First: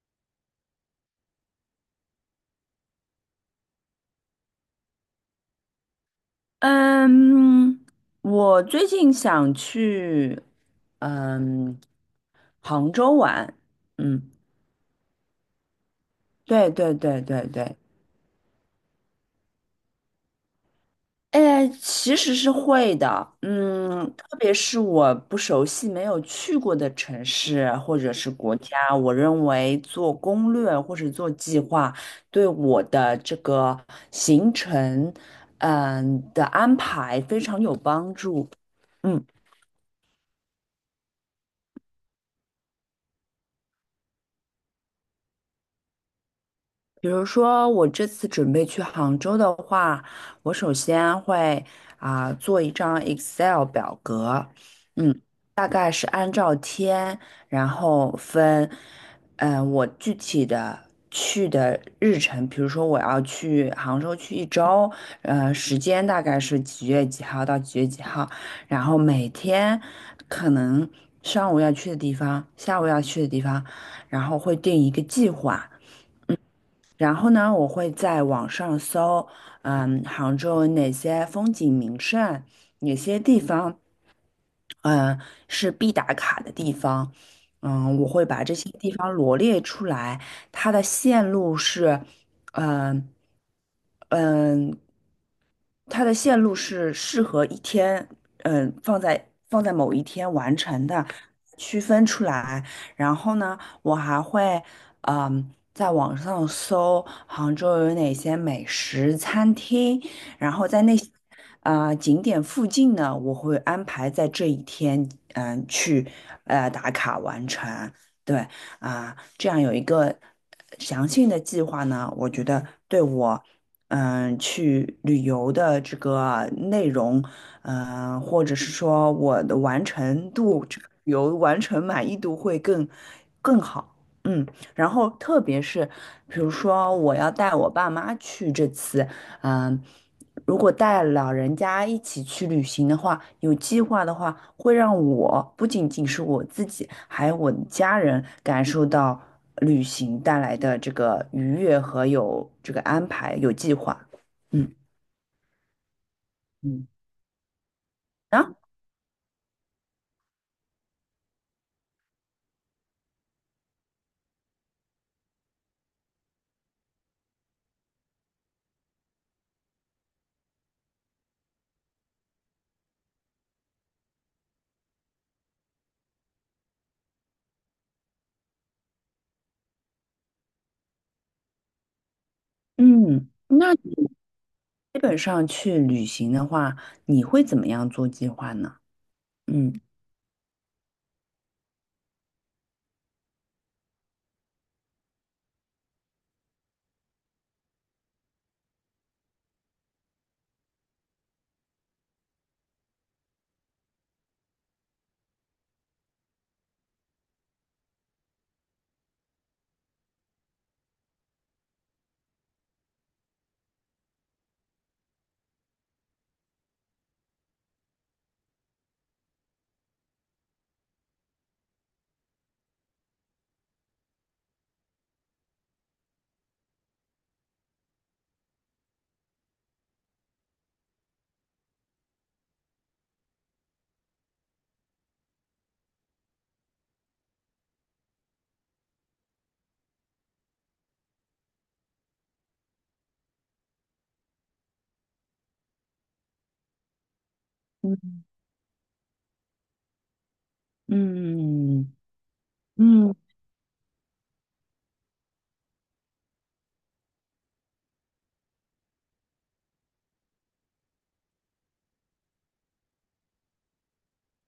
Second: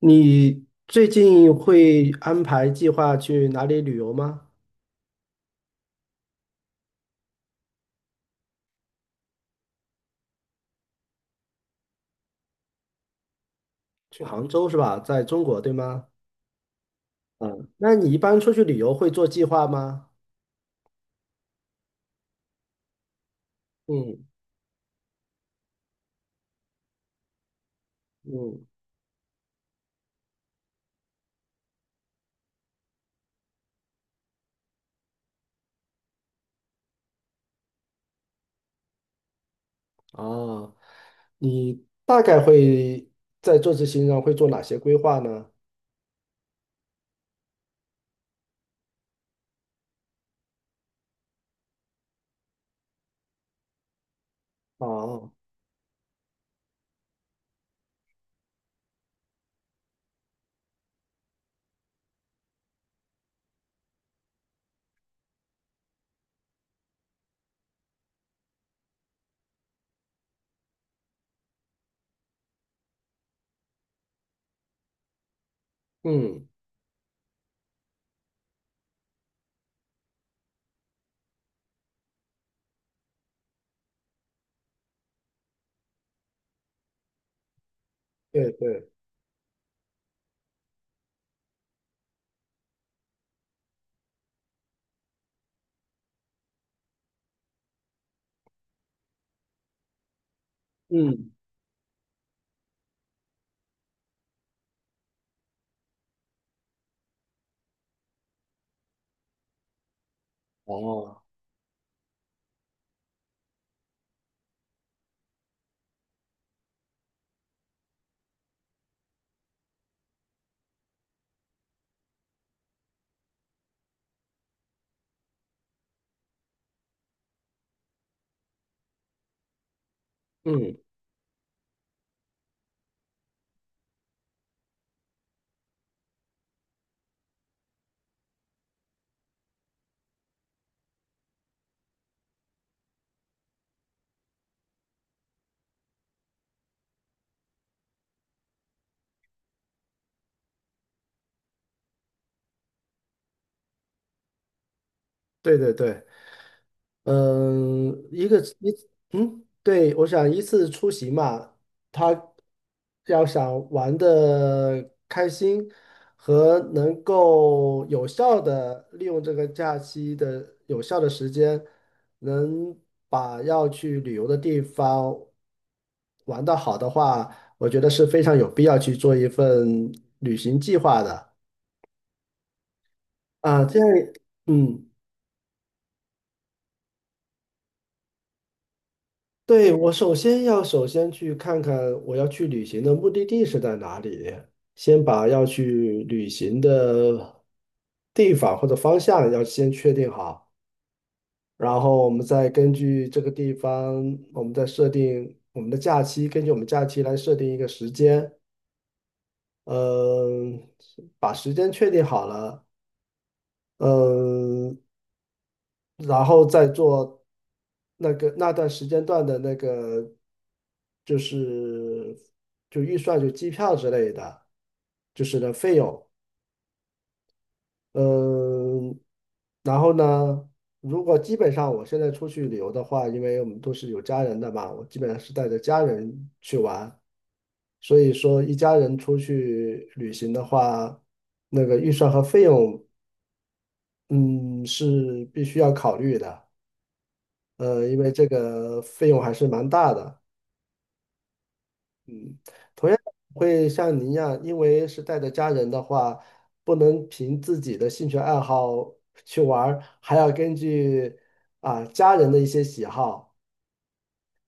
你最近会安排计划去哪里旅游吗？嗯，我最近想去嗯杭州玩，去嗯，杭州是吧？在中国，对吗？对对对对嗯，对，那你一般出去旅游会做计划吗？哎，其实是会的，嗯，嗯特别是我不熟悉、没有去过的城市或者是国嗯。家，我认为做攻略或者做计划，对我的这个行程，的安排非常有帮助，嗯。哦，你大概会在这次行程上会做哪些规划呢？比如说，我这次准备去杭州的话，我首先会做一张 Excel 表格，嗯，哦。大概是按照天，然后分，我具体的去的日程，比如说我要去杭州去一周，时间大概是几月几号到几月几号，然后每天可能上午要去的地方，下午要去的地方，然后会定一个计划。嗯。然后呢，我会在网上搜，嗯，杭州有哪些风景名胜，哪些地方，嗯，是必打卡的地方。嗯，我会把对这些对。地方罗列出来，它的线路是，嗯嗯，它的线路是适合一天，嗯，放在某一天完成的，嗯。区分出来。然后呢，我还会，嗯，在网上搜杭州有哪些美食餐厅，然后在那些哦。景点附近呢，我会安排在这一天，嗯，去打卡完成。对啊，这样有一个详细的计划呢，我觉得对我。嗯，去旅游的这个内容，或者是说我的完成度，嗯。这个旅游完成满意度会更好。嗯，然后特别是比如说我要带我爸妈去这次，嗯，如果带老人家一起去旅行的话，有计划的话，会让我不仅仅是我自己，还有我的家人感受到旅行带来的这个愉悦和有这个安排、有计划。嗯对对对。嗯嗯，一个啊，一嗯，对，我想一次出行嘛，他要想玩的开心和能够有效的利用这个假期的有效的时间，能把要去旅游的地方玩得好的话，我觉得是非常有必要去做一份旅行计划的嗯，啊，那这样，你嗯。基本上去旅行的话，你会怎么样做计划呢？对，嗯我首先要首先去看看我要去旅行的目的地是在哪里，先把要去旅行的地方或者方向要先确定好，然后我们再根据这个地方，我们再设定我们的假期，根据我们假期来设定一个时间，嗯，把时间确定好了，嗯，然后再做。那段时间段的就是就预算就机票之类的，费用，嗯，然后呢，如果基本上我现在出去旅游的话，因为我们都是有家人的嘛，我基本上是带着家人去玩，所以说一家人出去旅行的话，那个预算和费用，嗯，是必须要考虑的，因为嗯这个费用还是蛮大的。嗯同样嗯会像您一样，因为是带着家人的话，不能凭自己的兴趣爱好去玩儿，还要根据啊家人的一些喜好，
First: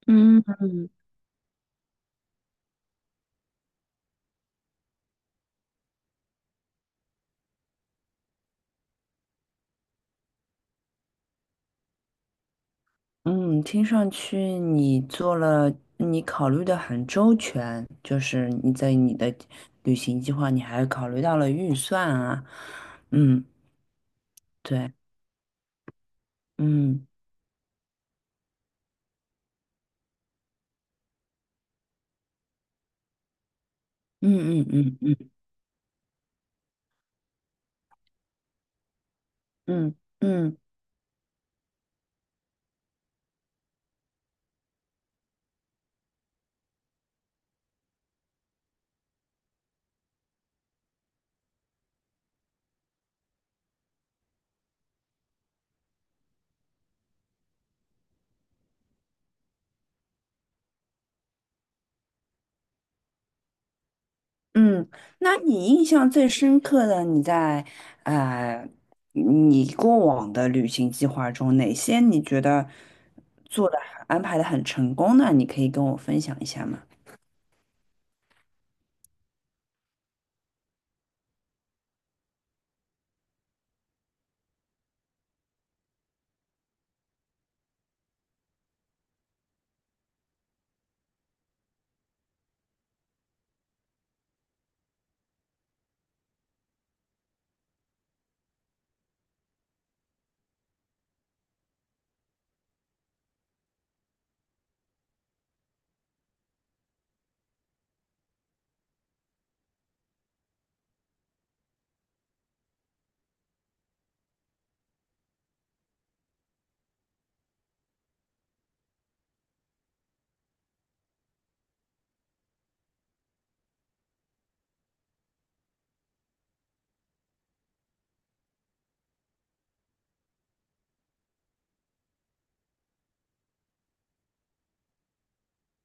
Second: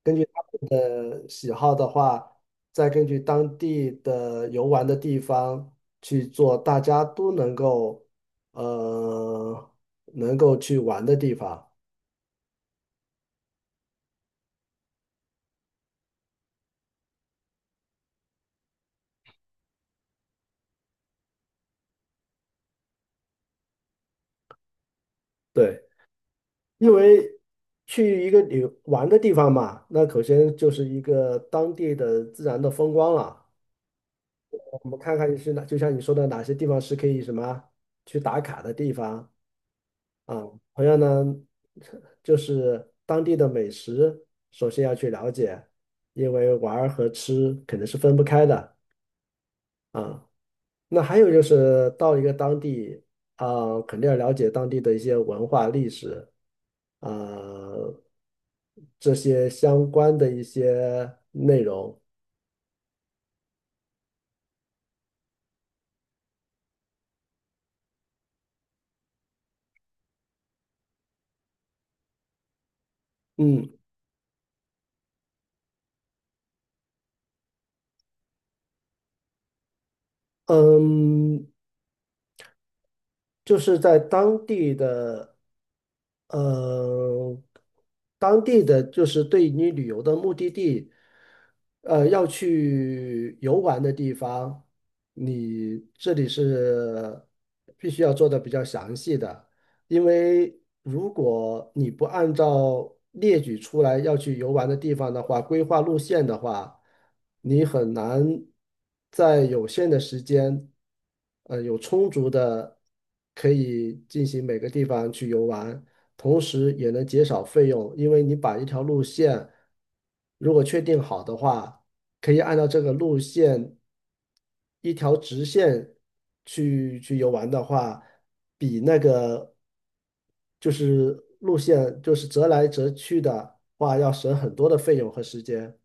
嗯。喜好的话，再根据当地的游玩的地方去做，大家都能够呃能够去玩的地方。嗯，听上去你做了，你考虑的很周全，就是你在你的旅行计划，你还考虑到了预算啊，嗯，对，对，因嗯为去一个旅玩的地方嘛，那首先就是一个当地的自然的风光了。嗯嗯我们嗯看嗯看是哪，就像你说的，哪些地方是可以什么去打卡的地方嗯啊？嗯同样呢，就是当地的美食，首先要去了解，因为玩儿和吃肯定是分不开的啊。那还有就是到一个当地啊，肯定要了解当地的一些文化历史啊，这些相关的一些内容。嗯，那你印象最深刻的，你在呃你过往的旅行计划中，哪些你觉得做嗯。的安排的很成功呢？你可以跟我分享一下吗？嗯，就是在当地的，呃，当地的就是对你旅游的目的地，要去游玩的地方，你这里是必须要做的比较详细的。因为如果你不按照列举出来要去游玩的地方的话，规划路线的话，你很难在有限的时间，有充足的可以进行每个地方去游玩，同时也能减少费用，因为你把一条路线如果确定好的话。可以按照这个路线一条直线去游玩的话，比就是路线折来折去的话，要省很多的费用和时间。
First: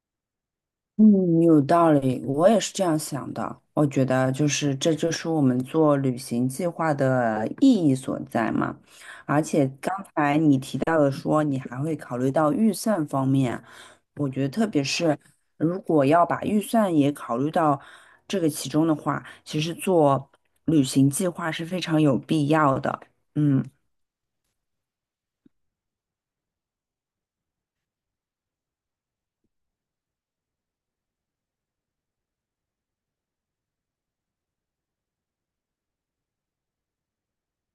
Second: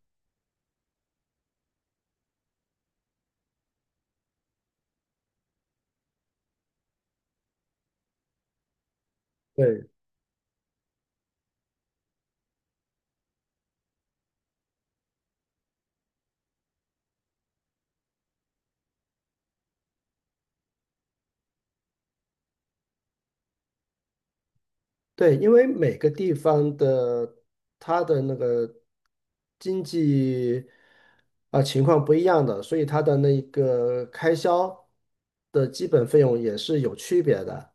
嗯，有道理，我也是这样想的。我觉得这就是我们做旅行计划的意义所在嘛。对提到了说你还会考虑到预算方面，我觉得特别是如果要把预算也考虑到这个其中的话，其实做旅行计划是非常有必要的。嗯，对，因为每个地方的它的那个经济啊、情况不一样的，所以它的那个开销的基本费用也是有区别的。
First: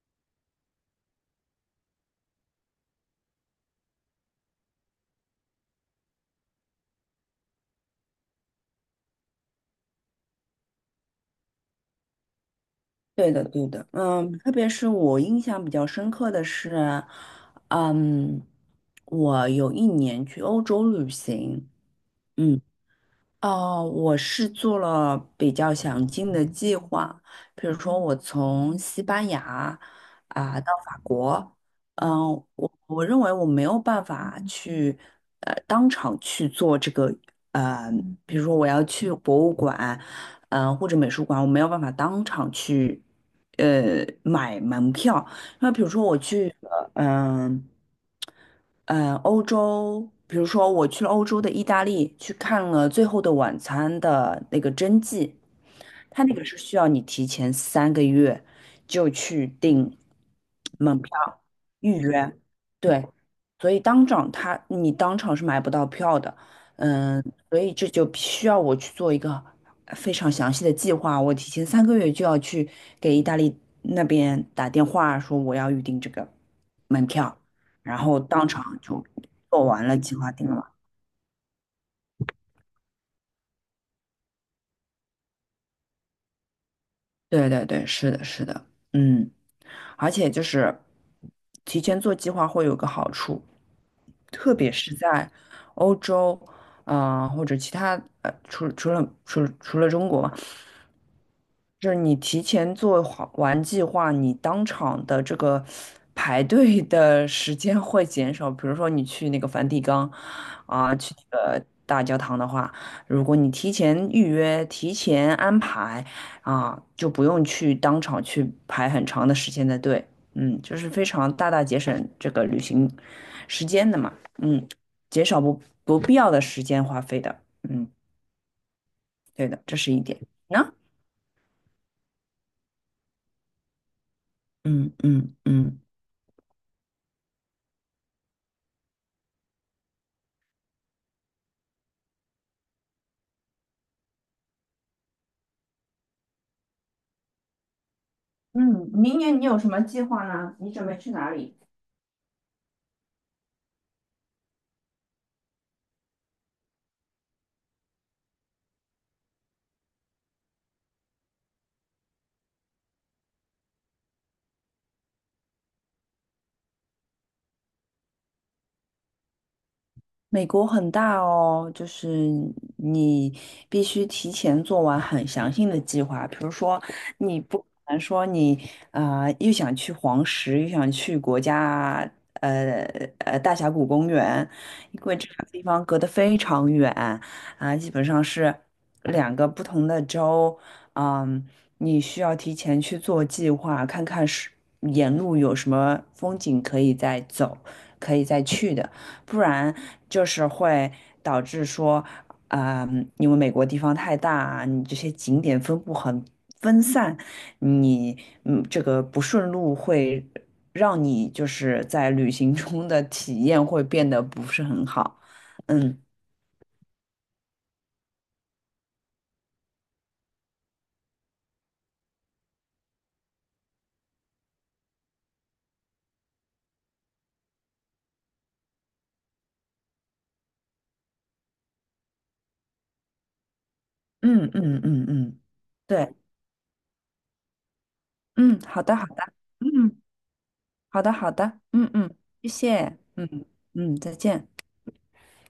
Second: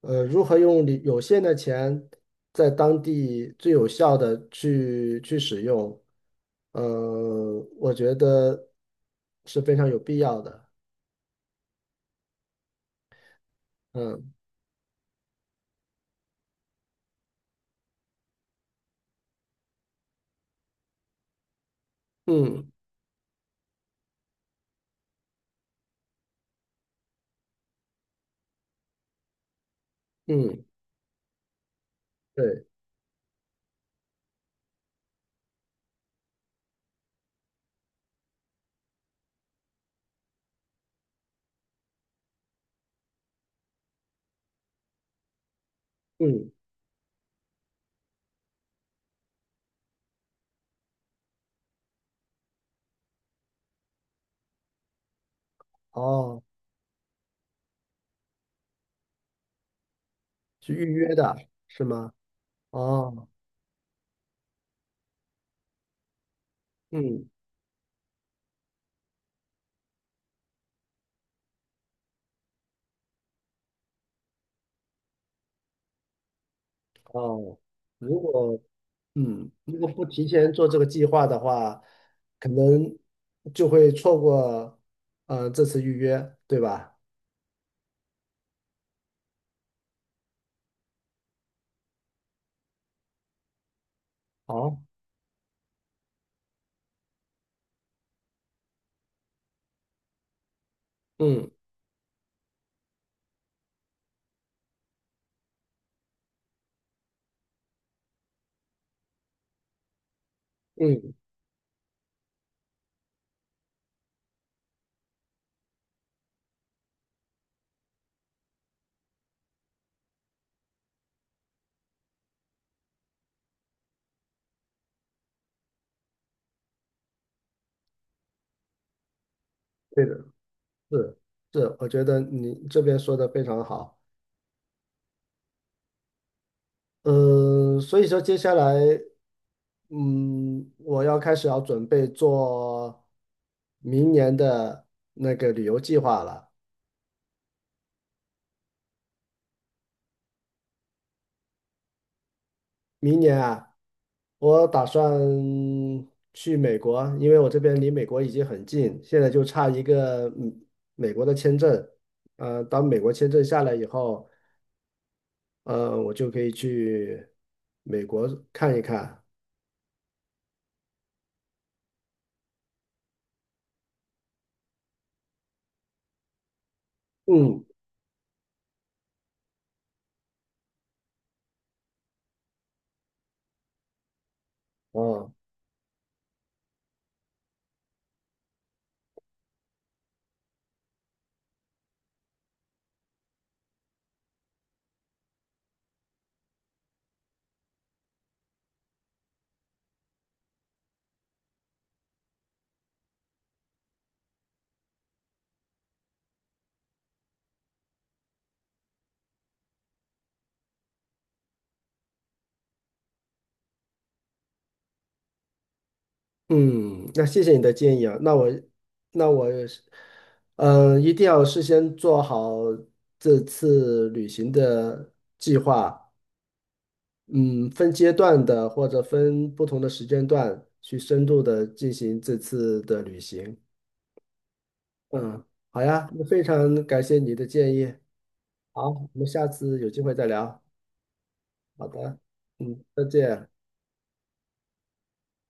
呃，如何用你有限的钱在当地最有效的去使用，呃，我觉得是非常有必要的。对的，对的。嗯嗯，特别是我印象比较深刻的是，嗯，我有一年去欧洲旅行。嗯，嗯哦，我是做了比较详尽的计划，比如说我从西班牙嗯。到法国，嗯、对。我认为我没有办法去当场去做这个，呃，比如说我要去博物馆，或者美术馆，我没有办法当场去买门票。那比如说我嗯。去嗯、嗯，呃欧洲，比如说我去了欧洲的意大利，去看了《最后的晚餐》的那个真迹，它那哦，个是需要你提前三个月就去订去预门约的票是预吗？约，对，哦。所以当场他你当场是买不到票的，嗯，嗯。所以这就需要我去做一个非常详细的计划，我提前三个月就要去给意大利那边打电话说我要预定这个门票，哦，然后如当果场就做如完果了不计提划定前做了。这个计划的话，可能就会错过这次预约，对吧？对对对，是的，是的，嗯。而且就是提前做计划会有个好处，特别好。是在欧洲，或者其他除了中国嗯就是你提前做好完计划，你当场的这个排队的时间会减少。比如说你去那个梵蒂冈啊，嗯。去那个大教堂的话，如果你提前预约、提前安排啊，就不用去当场去排很长的时间的队。嗯，就是非常大大节省这个旅行时间的嘛。嗯，减少不必要的时间花费的。嗯，对的，这是一对点。的。那是是，我觉得你这边说的非常好。嗯嗯。嗯嗯，所以说接下来，嗯，我要开始要准备做明年的那个旅游计划了。月你有什么计划呢？你准备去哪里？明年啊，我打算去美国，因为我这边离美国已经很近，现在就差一个美国的签证。呃，当美国签证下来以后，呃，我就可以去美国看一看。美国很大哦，就是你必须提前做完很详细的计划。比如说，你不嗯。可能说你又想去黄石，又想去呃大峡谷公园，因为这哦。两个地方隔得非常远基本上是两个不同的州。嗯，你需要提前去做计划，看看是沿路有什么风景可以再走，可以再去的。不然就是会导致说，啊、因为美国地方太大啊，你这些景点分布很分散，你这个不顺路会让你就是在旅行中的体验会变得不是很好。嗯嗯，那谢谢你的建议啊。那我嗯，一定要事先做好这次旅行的计划。嗯，分阶段的或者分不同的时间段去深度的进行这次的旅行。嗯嗯嗯嗯，嗯，好呀，对，那非常感谢你的建议。嗯，好好，的好我们的，下次有机嗯，会再聊。好的好的，好嗯嗯，的。谢嗯，谢，再嗯见。嗯，再见。